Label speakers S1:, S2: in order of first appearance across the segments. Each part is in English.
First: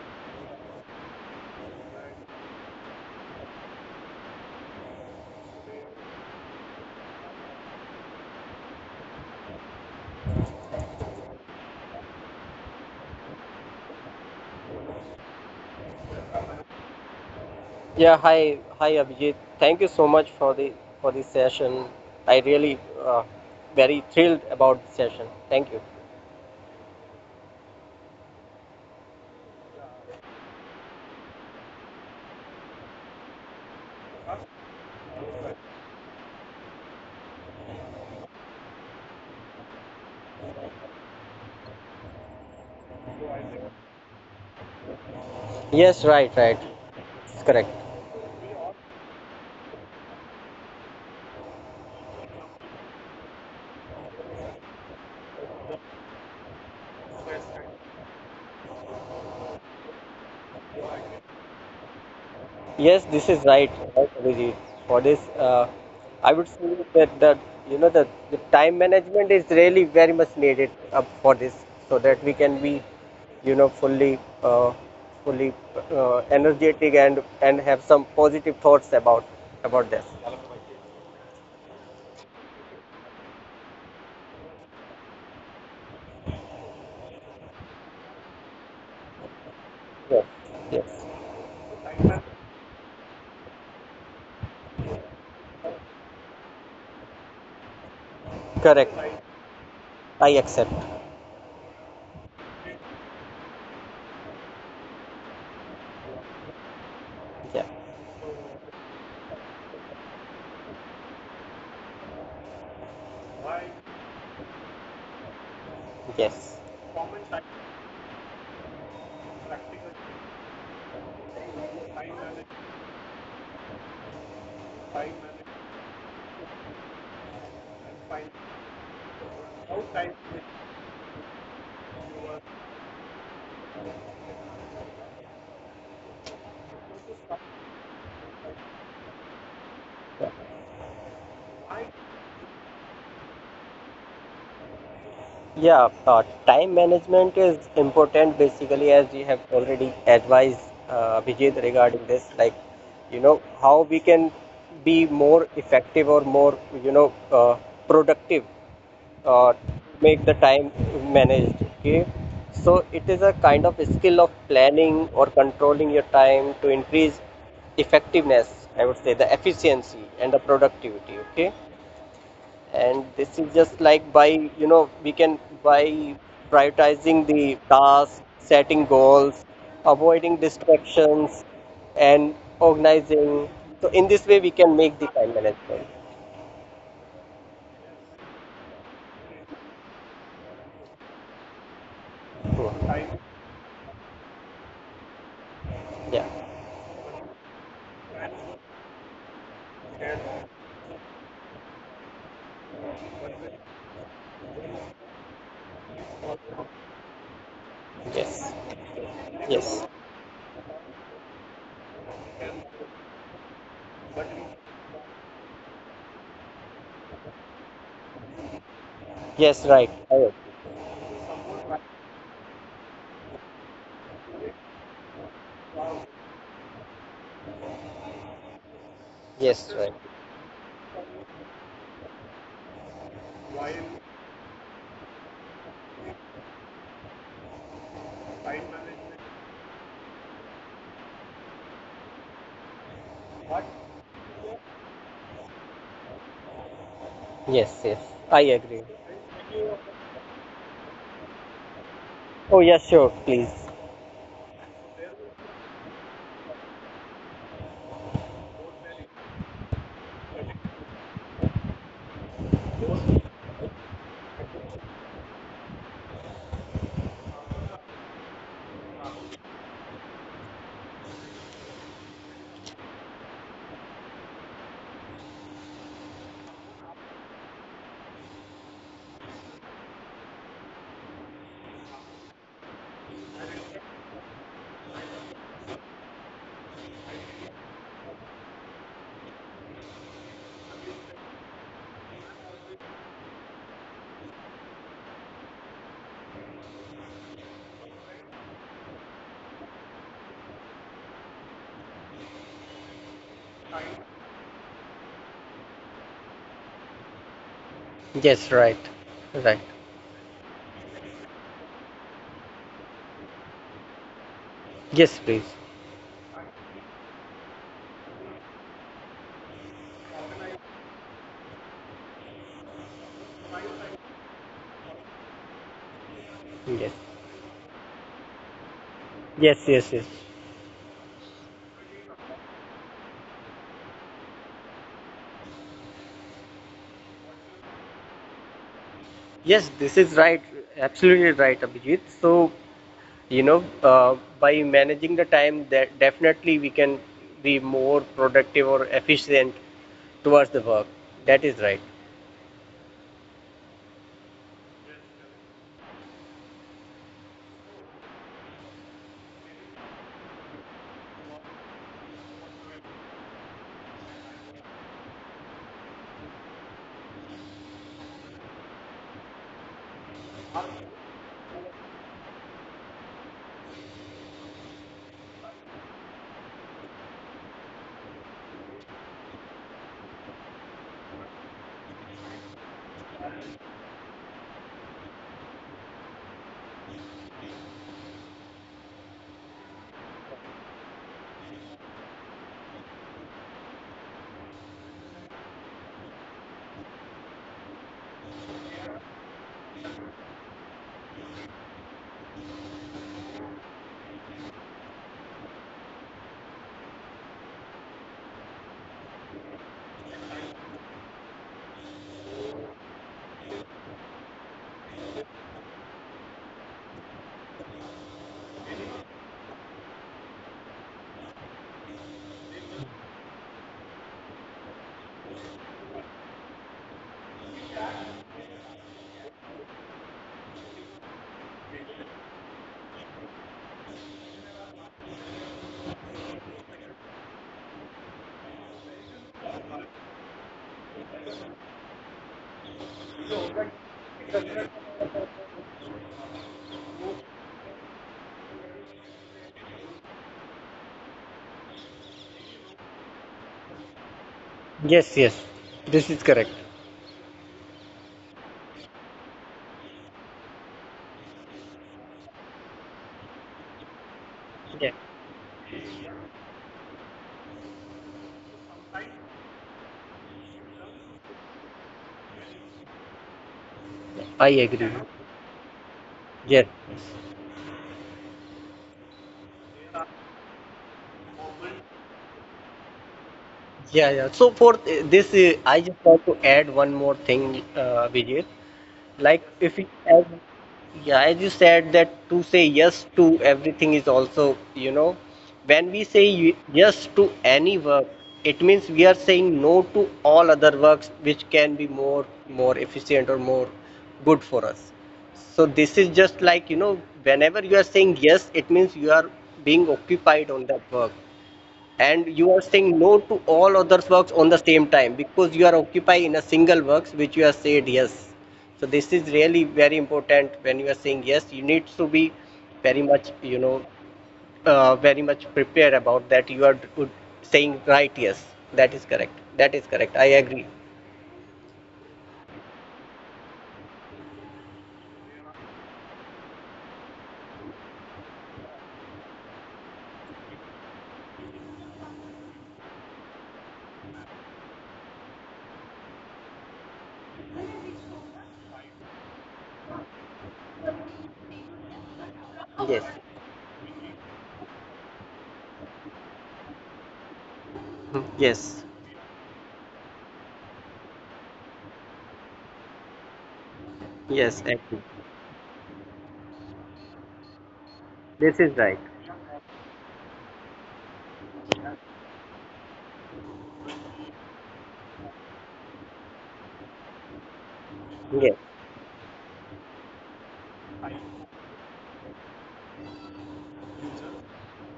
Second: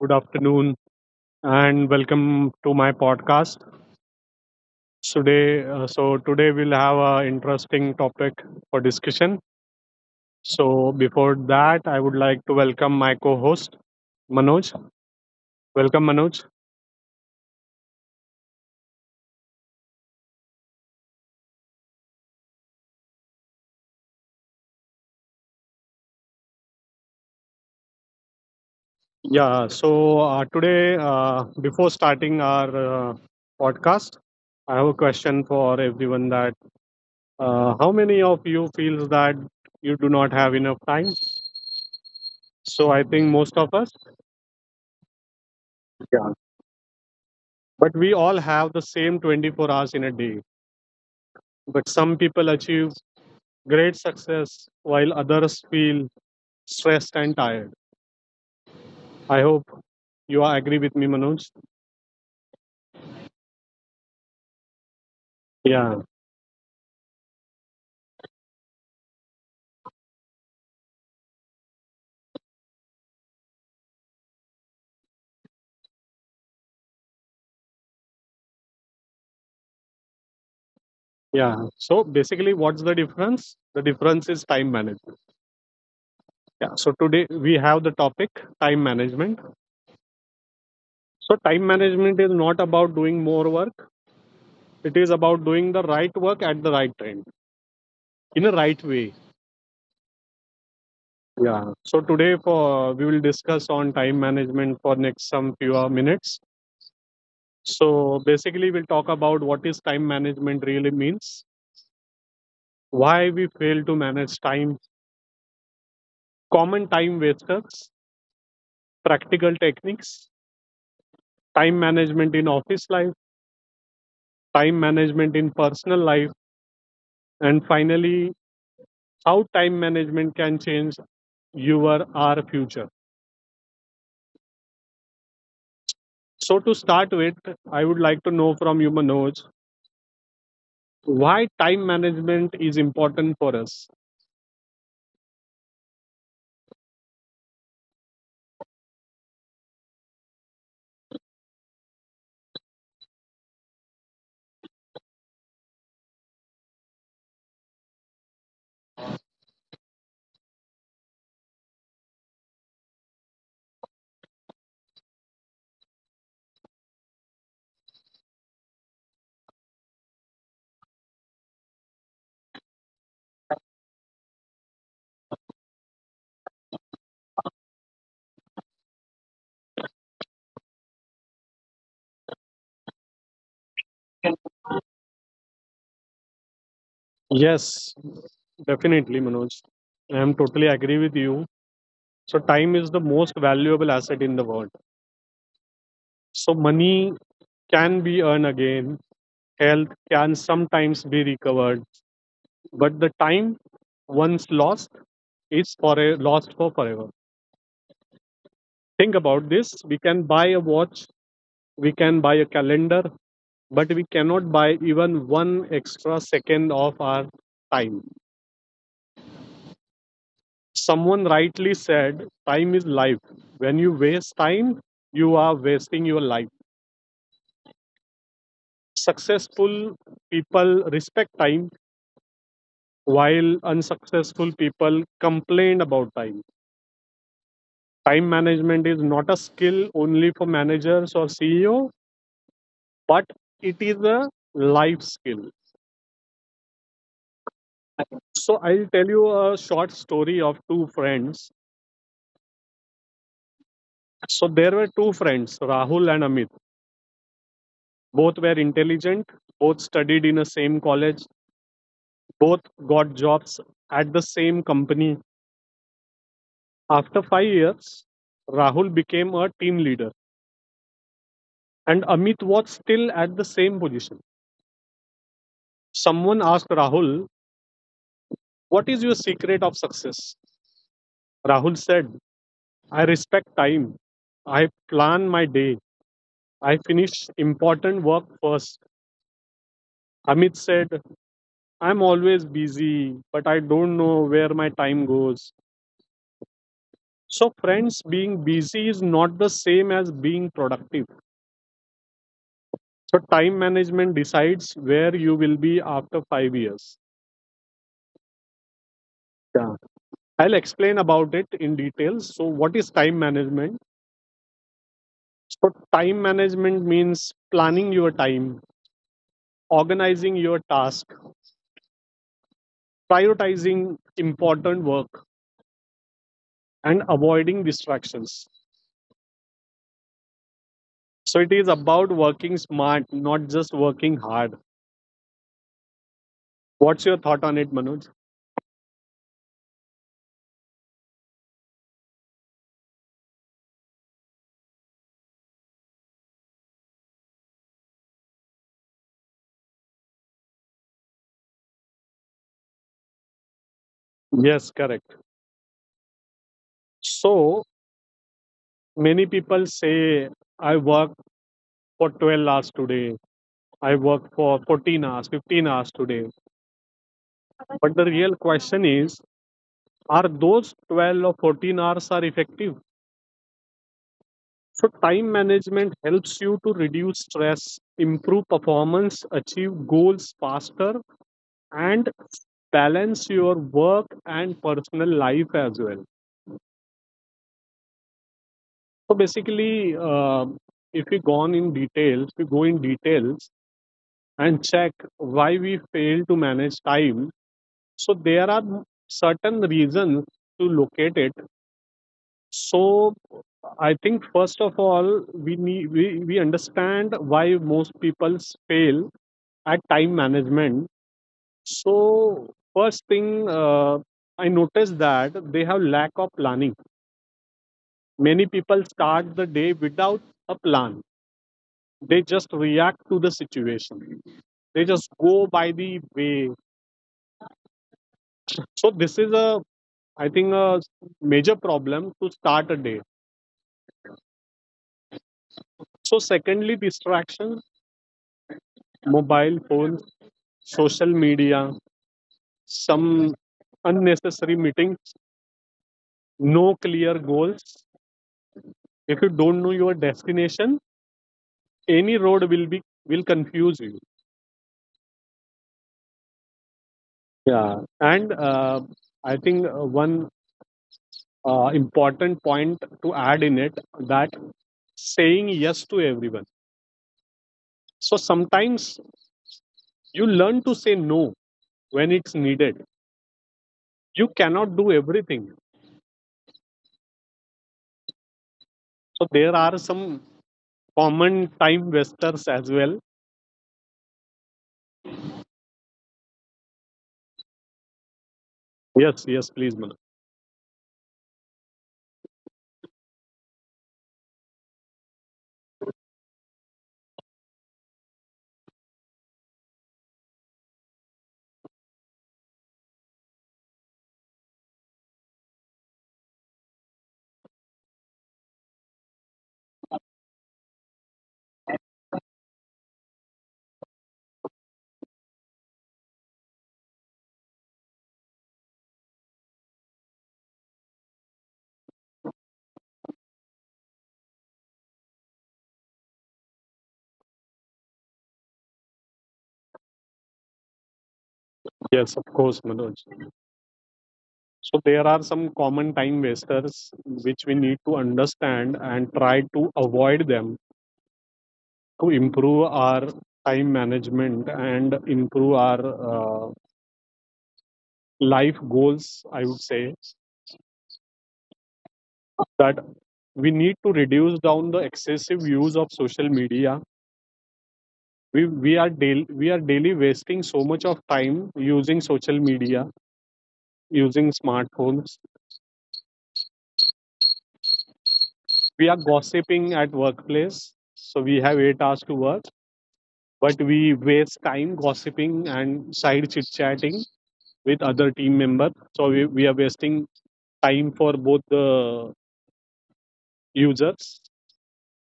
S1: Good afternoon, and welcome to my podcast. Today we'll have an interesting topic for discussion. So before that, I would like to welcome my co-host Manoj. Welcome, Manoj.
S2: Yeah, hi, hi Abhijit. Thank you so much for the for this session. I really uh, very thrilled about the session. Thank you.
S1: Yeah. So today, before starting our podcast, I have a question for everyone. That How many of you feels that you do not have enough time? So I think most of us.
S2: Yes, right,
S1: Yeah.
S2: right. It's correct.
S1: But we all have the same 24 hours in a day. But some people achieve great success while others feel stressed and tired. I hope you are agree with me, Manoj.
S2: Yes, this is right, right Abhijit. For this,
S1: Yeah,
S2: I would say that the that the time management is really very much needed for this, so that we can be fully fully energetic and have some positive thoughts about this.
S1: yeah. So basically, what's the difference? The difference is time management. Yeah. So today we have the topic time management.
S2: Yes, yes,
S1: So time management is not about doing more work. It is about doing the right work at the right time in a right way.
S2: correct. I accept.
S1: Yeah. So today for we will discuss on time management for next some few minutes.
S2: Yeah.
S1: So basically we'll talk about what is time management really means, why we
S2: Why.
S1: fail to manage time,
S2: Yes.
S1: common time
S2: Common time.
S1: wasters, practical
S2: Practical
S1: techniques, time management in office life, time
S2: time
S1: management in
S2: management.
S1: personal life, and
S2: And
S1: finally how time
S2: how time
S1: management can change your
S2: you
S1: our
S2: are.
S1: future. So to start with, I would like to know from you Manoj, why time management is important for us.
S2: Yeah, time management is important basically as we have already advised Vijay regarding this, like, you know, how we can be more effective or more, you know, productive uh, make the time managed. Okay, so it is a kind of skill of planning or controlling your time to increase effectiveness. I would say the efficiency and the productivity. Okay, and this is just like by we can by prioritizing the tasks, setting goals, avoiding distractions, and organizing. So in this way we can make the time management.
S1: Yes, definitely, Manoj. I am totally agree with you. So time is the
S2: Hmm.
S1: most valuable asset in the world.
S2: Yeah.
S1: So money can be earned again, health can sometimes be recovered, but the time once lost is lost for forever.
S2: Yes,
S1: Think about this. We can
S2: yes,
S1: buy a watch, we can buy a calendar, but we cannot buy even one extra second of our time.
S2: yes, right, I agree.
S1: Someone rightly said, time is life. When you waste time, you are wasting your life. Successful
S2: Yes, right.
S1: people respect time, while unsuccessful people complain about time. Time management is not a skill only for managers or CEO, but it is a life skill.
S2: Yes, yes,
S1: So
S2: I
S1: I'll tell
S2: agree.
S1: you a short story of two friends.
S2: Oh, yes, sure, please.
S1: So there were two friends, Rahul and Amit. Both were intelligent, both studied in the same college, both got jobs at the same company. After 5 years, Rahul became a team leader and Amit was still at the same position. Someone asked Rahul, what is your secret of success? Rahul said, I respect time. I plan my day. I finish important work first. Amit said, I'm always busy, but I don't know where my time goes. So, friends, being busy is not the same as being productive. So time management decides where you will be after 5 years.
S2: Yes, right, right.
S1: Yeah. I'll explain about it in details. So what is time management?
S2: Yes, please.
S1: So time management means planning your time, organizing your task, prioritizing important work
S2: Yes.
S1: and avoiding distractions.
S2: Yes, yes, yes.
S1: So it is about working smart, not just working hard. What's your thought on it, Manoj?
S2: Yes, this is right. Absolutely right, Abhijit. So, you know, by managing the time, that definitely we can be more productive or efficient towards the work. That is right.
S1: Yes, correct. So many people say I work for 12 hours today. I work for 14 hours, 15 hours today. But the real question is, are those 12 or 14 hours are effective? So time management helps you to reduce stress, improve performance, achieve goals faster, and balance your work and personal life as well. So basically, if we go on in details, we go in details and check why we fail to manage time. So there are certain reasons to locate it. So I think first of all, we understand why most people fail at time management. So first thing I noticed that they have lack of planning. Many people start the day without a plan. They just react to the situation. They just go by the way. So this is a I think a major problem to start a day. So secondly, distractions, mobile phones, social media, some unnecessary meetings, no clear goals. If you don't know your destination, any road will confuse you.
S2: Yes, yes. This is correct.
S1: Yeah, and I think one important point to add in it, that
S2: Yeah,
S1: saying yes to everyone. So sometimes you learn to say no when it's needed. You cannot do
S2: I agree.
S1: everything.
S2: Yes.
S1: So there are some common time wasters as well.
S2: Yeah, yeah. So for this, I just want to add one more thing, Abhijit.
S1: Yes, yes, please,
S2: Like
S1: Manoj.
S2: if you, as, yeah, as you said that to say yes to everything is also, you know, when we say yes to any work, it means we are saying no to all other works which can be more efficient or more good for us. So this is just like, you know, whenever you are saying yes, it means you are being occupied on that work and you are saying no to all others works on the same time because you are occupied in a single works which you have said yes. So this is really very important. When you are saying yes, you need to be very much, you know, very much prepared about that you are saying right yes. That is correct. That is correct, I agree.
S1: Yes, of course, Manoj. So there are some common time wasters which we need to understand and try to avoid them to improve our time management and improve our life goals. I would say that
S2: Yes.
S1: we need to reduce down the excessive use of social media.
S2: Hmm,
S1: We we are
S2: yes.
S1: daily we are daily wasting so much of time using social media, using
S2: Yes, agree.
S1: smartphones.
S2: This
S1: We
S2: is
S1: are
S2: right.
S1: gossiping at workplace, so we have 8 hours to work but we waste time gossiping and side chit chatting with other team
S2: Yes.
S1: members. So we are wasting time for both the users.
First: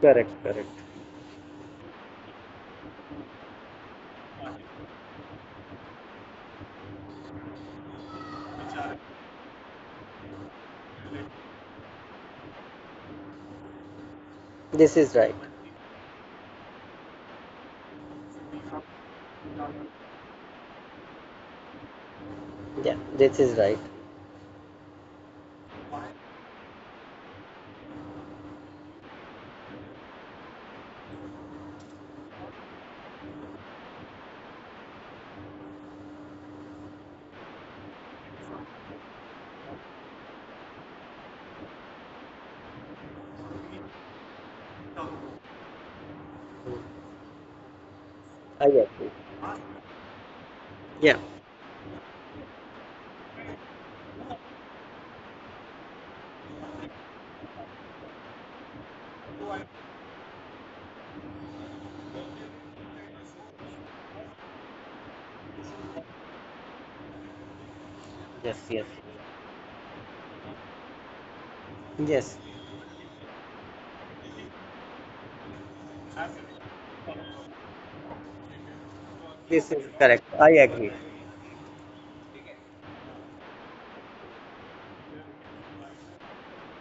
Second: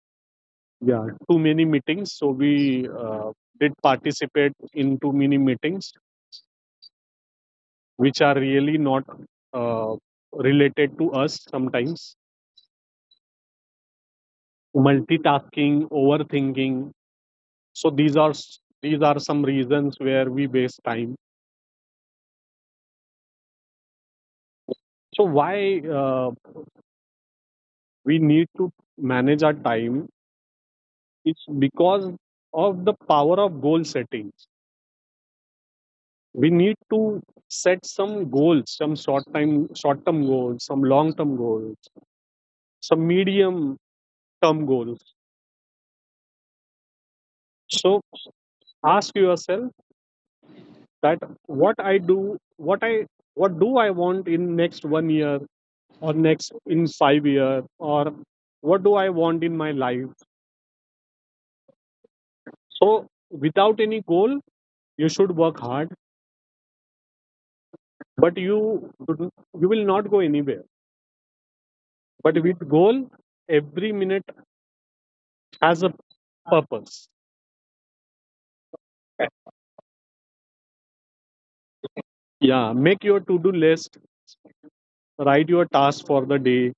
S2: Correct, correct.
S1: Yeah, too many meetings. So we did participate in too many meetings, which are really not uh, related to us sometimes.
S2: This is right.
S1: Multitasking, overthinking. So these are some reasons where we waste time.
S2: Yeah. This is right.
S1: So why we need to manage our time. It's because of the power of goal settings. We need to set some goals, some short term goals, some long term goals, some medium term goals. So
S2: I agree.
S1: ask yourself
S2: Yeah.
S1: that what I do what I what do I want in next 1 year or next in 5 years, or what do I want in my life? So without any goal you should work hard but
S2: Yes, yes,
S1: you will not go anywhere.
S2: yes.
S1: But with goal, every minute has a purpose.
S2: This is correct. I agree.
S1: Yeah, make your to-do list, write your task for the day.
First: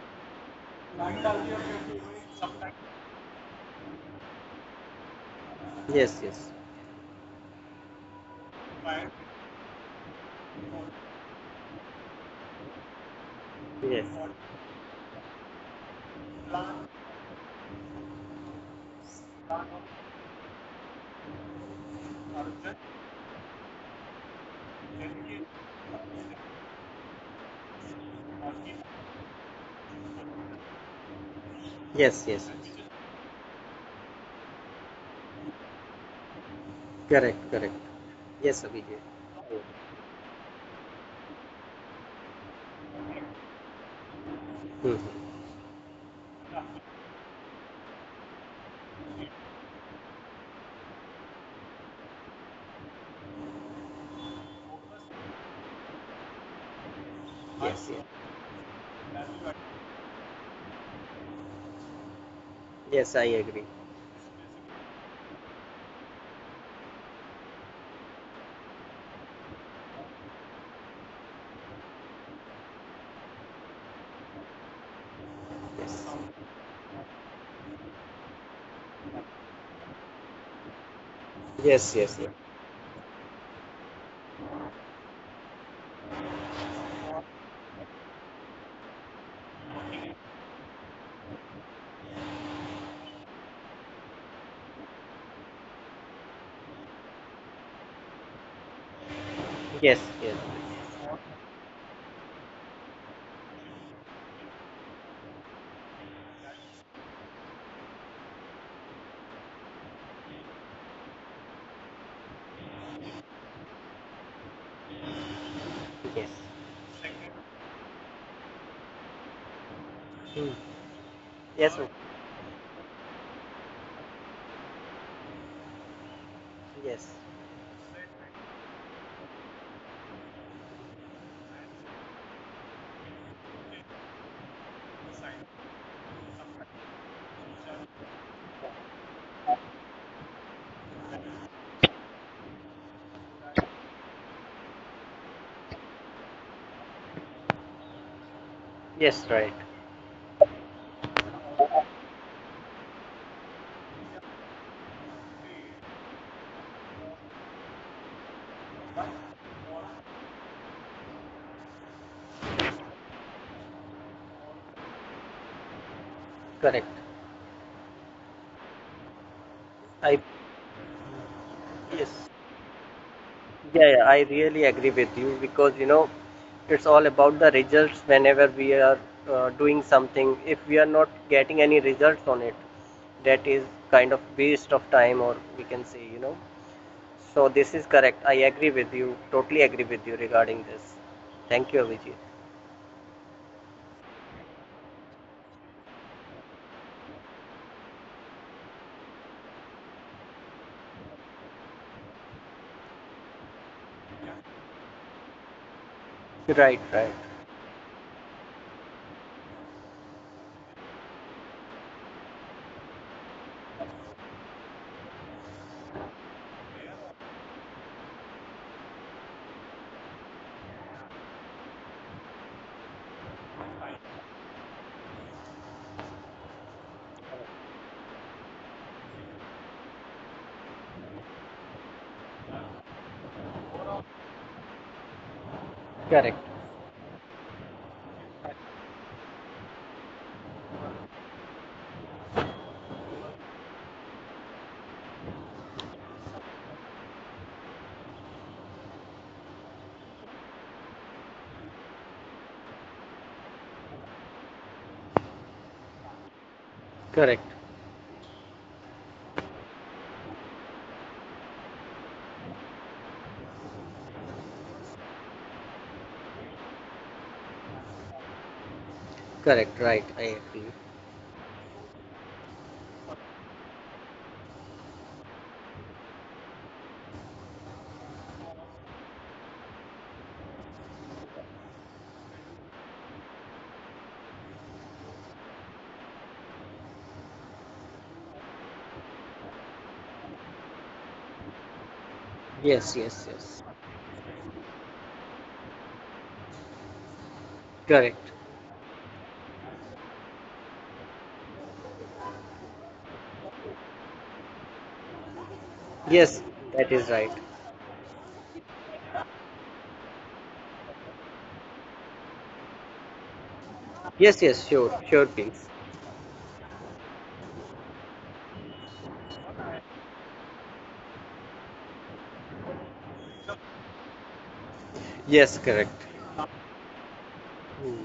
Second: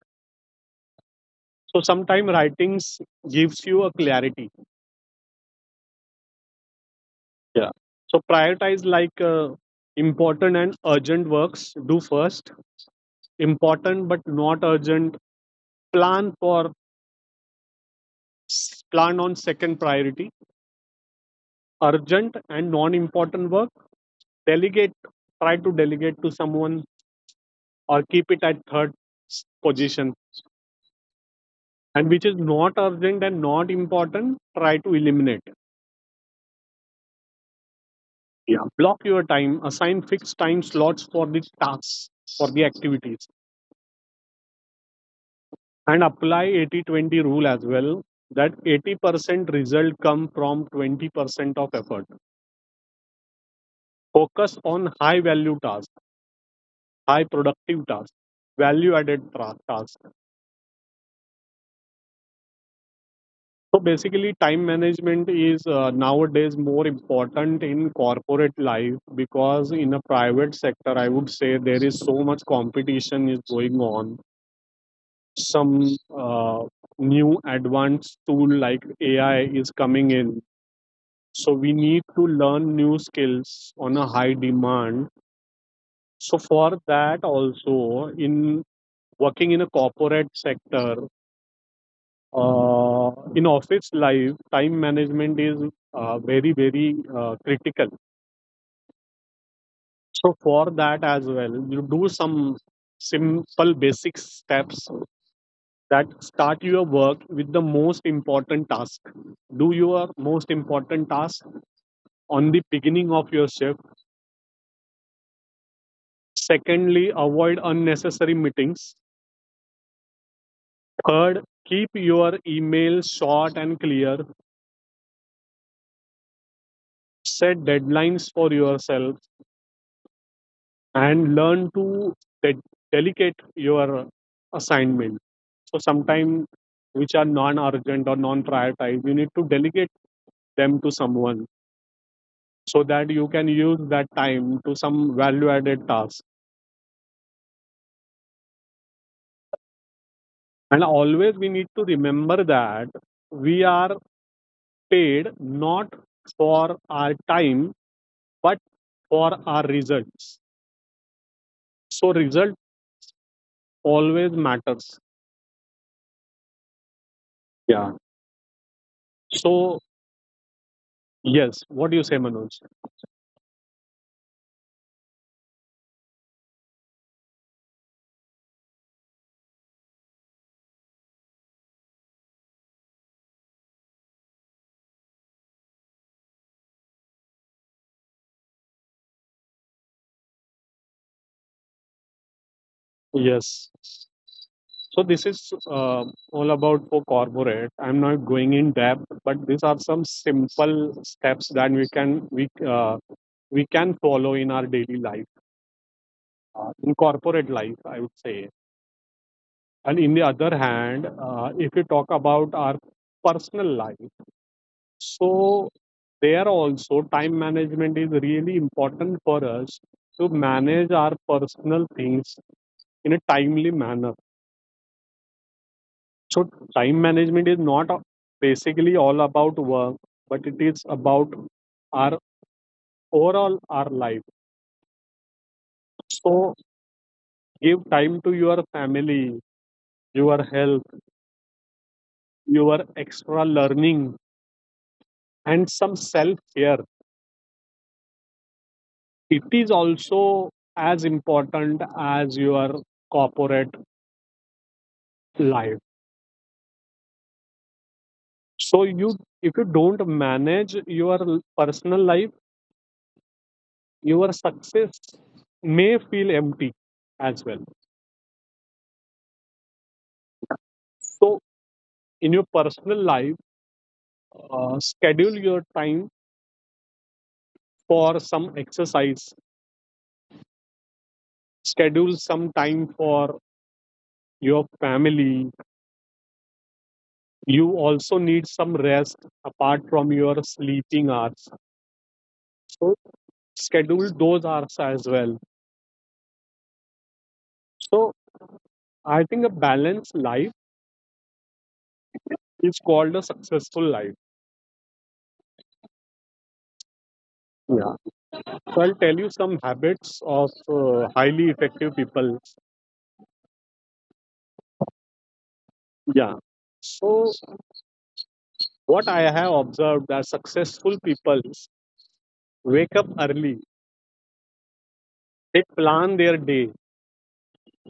S1: So sometimes writings gives you a clarity.
S2: Yes, yes,
S1: Yeah. So prioritize like important and urgent works. Do first.
S2: yes,
S1: Important but not urgent. Plan for plan on second priority. Urgent and non-important work. Delegate. Try to delegate to someone or keep it at third position. And
S2: yes,
S1: which is
S2: yes.
S1: not urgent and not important, try to eliminate.
S2: Correct, correct. Yes,
S1: Yeah.
S2: Abhijit.
S1: Block your time, assign fixed time slots for the tasks, for the activities,
S2: Hmm.
S1: and apply 80/20 rule as well that 80% result come from 20% of effort. Focus on high value tasks, high
S2: Yes,
S1: productive
S2: yes,
S1: tasks, value added tasks.
S2: yes. I agree.
S1: So basically, time management is nowadays more important in corporate life because in a private sector, I would say there is so much competition is going on. Some
S2: Yes,
S1: new advanced tool like AI is coming in, so we
S2: yes,
S1: need
S2: yes, yes,
S1: to learn new skills on a high demand. So for that also in working in a corporate sector, in office life time management is very very critical.
S2: yes, yes,
S1: So for that as well you do some simple basic steps. That start your work with the most important task, do your most important task on the beginning of your shift.
S2: yes.
S1: Secondly, avoid unnecessary meetings.
S2: Hmm.
S1: Third,
S2: Yes, okay.
S1: keep your email short and clear,
S2: Yes,
S1: set deadlines for yourself, and learn to de- delegate your assignment. So sometimes which are non-urgent or non-prioritized, you need to delegate them to someone so that you can use that time to some value-added task.
S2: yes. Right.
S1: And always we need to remember that we are paid not for our time but for our results. So result always matters.
S2: Correct.
S1: Yeah. So
S2: I
S1: yes, what do you
S2: Yes.
S1: say, Manoj?
S2: Yeah, yeah, I really agree with you because, you know, it's all about the results whenever we are doing something. If we are not getting any results on it, that is kind of waste of time, or we can say, you know. So, this is correct. I agree with you, totally agree with you regarding this. Thank you, Abhijit.
S1: Yes. So this is all about for corporate. I'm not going in depth, but these are some simple steps that we can follow in our daily life,
S2: Right, right.
S1: in corporate life, I would say. And in the other hand, if you talk about our personal life, so there also time management is really important for us to manage our personal things in a timely manner. So time management is not basically all about work, but it is about our overall our life.
S2: Correct,
S1: So give time to your family, your health, your extra learning, and some self care. It is also as important as your corporate life.
S2: correct,
S1: So if you don't manage your personal life, your success may feel empty as well.
S2: correct, right. I agree.
S1: So in your personal life, schedule your time for some exercise, schedule some time for your family. You also need some rest apart from your sleeping hours.
S2: Yes,
S1: So,
S2: yes, yes.
S1: schedule those hours as well.
S2: Correct.
S1: So, I think a balanced life is called a successful life.
S2: Yes, that is right.
S1: Yeah. So, I'll tell you some habits of highly effective people.
S2: Yes, yes, sure, sure, please.
S1: Yeah. So, what I have observed that successful people wake up early.
S2: Yes,
S1: They
S2: correct.
S1: plan their day.
S2: Hmm.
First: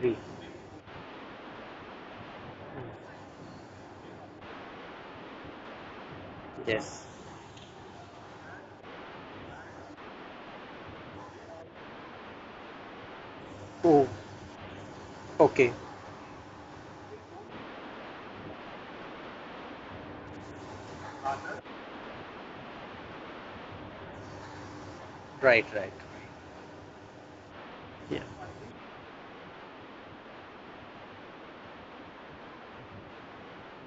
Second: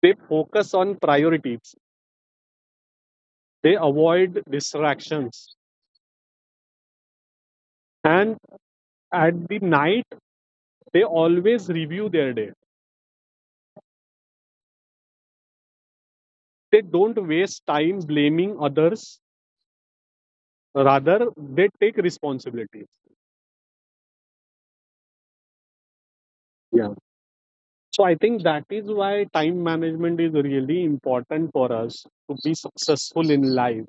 S1: They focus on priorities. They avoid distractions.
S2: Yes.
S1: And at the night, they always review their day.
S2: Oh, okay.
S1: They don't waste time blaming others. Rather, they take responsibility.
S2: Right, right.
S1: Yeah. So I
S2: Yeah.
S1: think that is why time management is really important for us to be successful in life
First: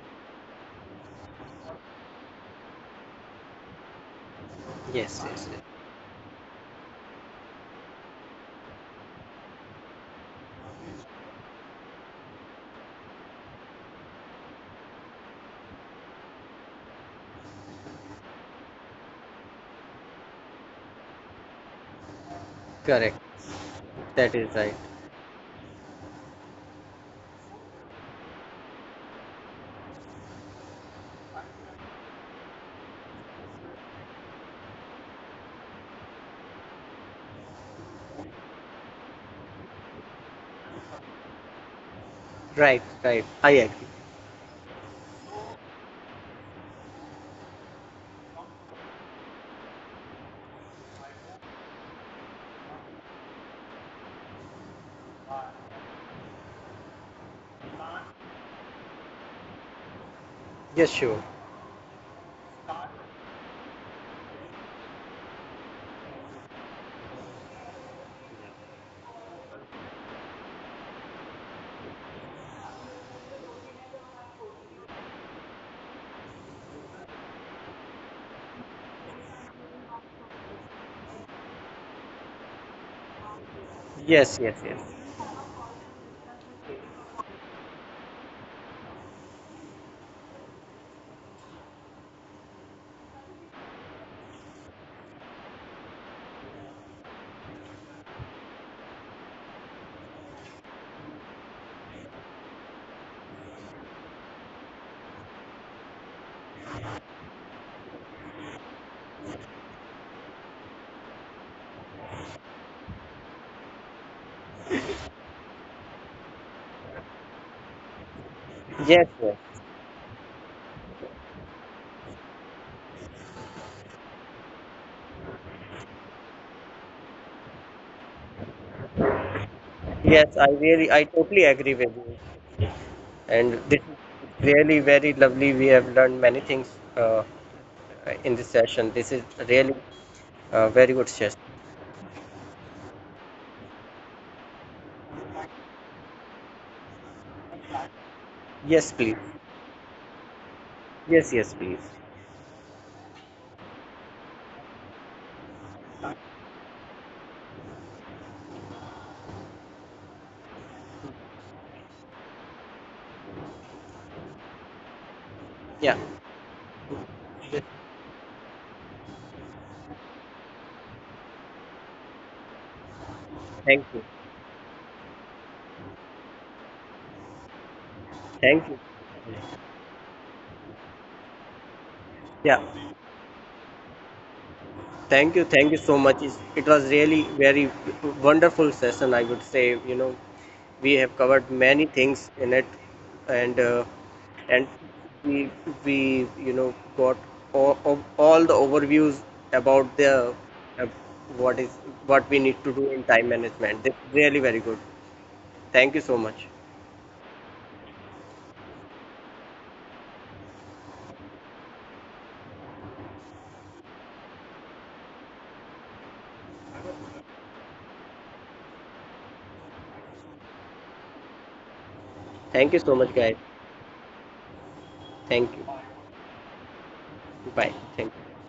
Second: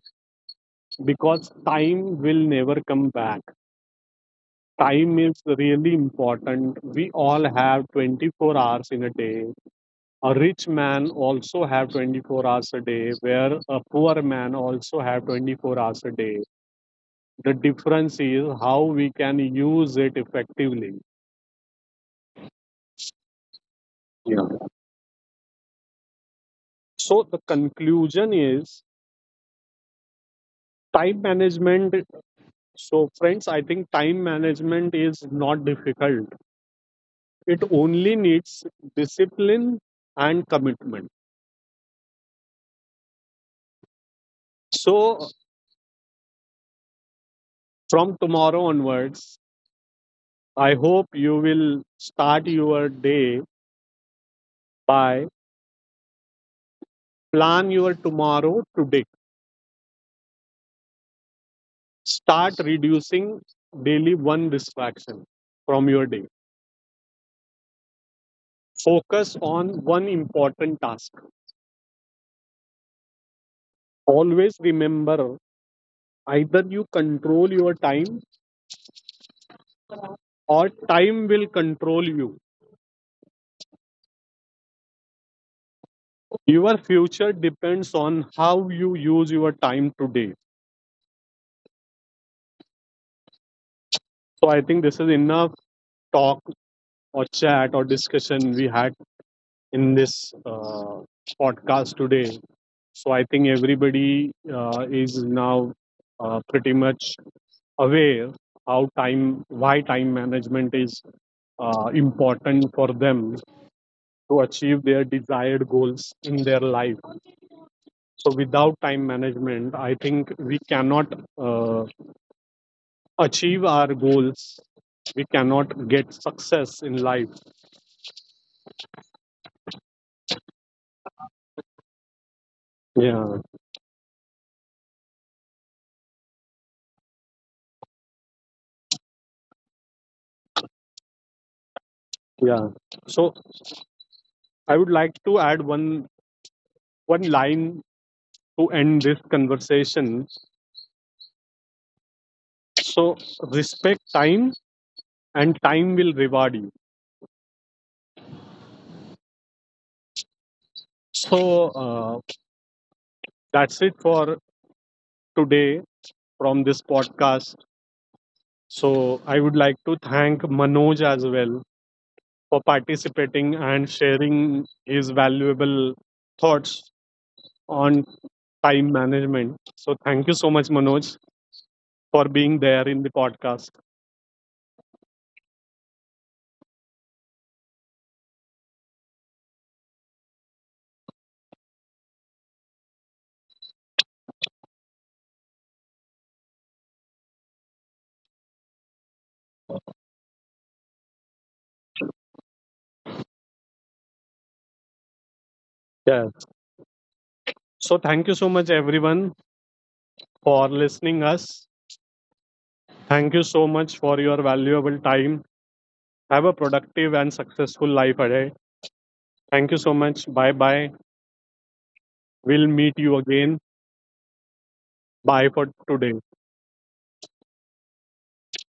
S1: because time will never come back. Time
S2: Yes,
S1: is
S2: yes, yes.
S1: really important. We all have 24 hours in a day. A rich man also have 24 hours a day where a poor man also have 24 hours a day. The difference is how we can use it effectively.
S2: Correct. That is
S1: Yeah.
S2: right.
S1: So the conclusion is time management. So, friends, I think time management is not difficult. It only needs discipline and commitment.
S2: Right, right. I agree.
S1: So, from tomorrow onwards, I hope you will start your day by plan your tomorrow today.
S2: Yes, sure.
S1: Start reducing daily one distraction from your day. Focus on one important task. Always remember, either you control your time or time will control you.
S2: Yes, yes, yes.
S1: Your future depends on how you use your time today. So I think this is enough talk or chat or discussion we had in this podcast today. So I think everybody is now pretty much aware why time management is important for them to achieve their desired goals in their life. So without time
S2: Yes, yes.
S1: management, I think we cannot uh, achieve our goals. We cannot get success in life.
S2: Yes, I really, I totally agree with you.
S1: Yeah,
S2: And this is really very lovely. We have learned many things uh, in this session. This is really a very good session.
S1: yeah. So I would like to add one line to end
S2: Yes,
S1: this
S2: please.
S1: conversation.
S2: Yes, yes, please.
S1: So respect time, and time will reward you. So uh, that's it for today
S2: Yeah.
S1: from this podcast. So I would like to thank Manoj as well for participating and
S2: Thank you.
S1: sharing his valuable thoughts on
S2: Thank you.
S1: time management. So thank you so much, Manoj, for being
S2: Yeah.
S1: there in the podcast.
S2: Thank you so much. It was really very wonderful session, I would say. You know, we have covered many things in it, and uh, and we we you know got all, all all the overviews about the what is what we need to do in time management. This is really very good. Thank you so
S1: Yeah.
S2: much.
S1: So thank you so much, everyone, for listening us. Thank you so much for your valuable time. Have a productive and successful life ahead. Thank you so much. Bye bye. We'll meet
S2: Thank you
S1: you
S2: so much, guys.
S1: again. Bye for
S2: Thank you.
S1: today.
S2: Bye. Thank you.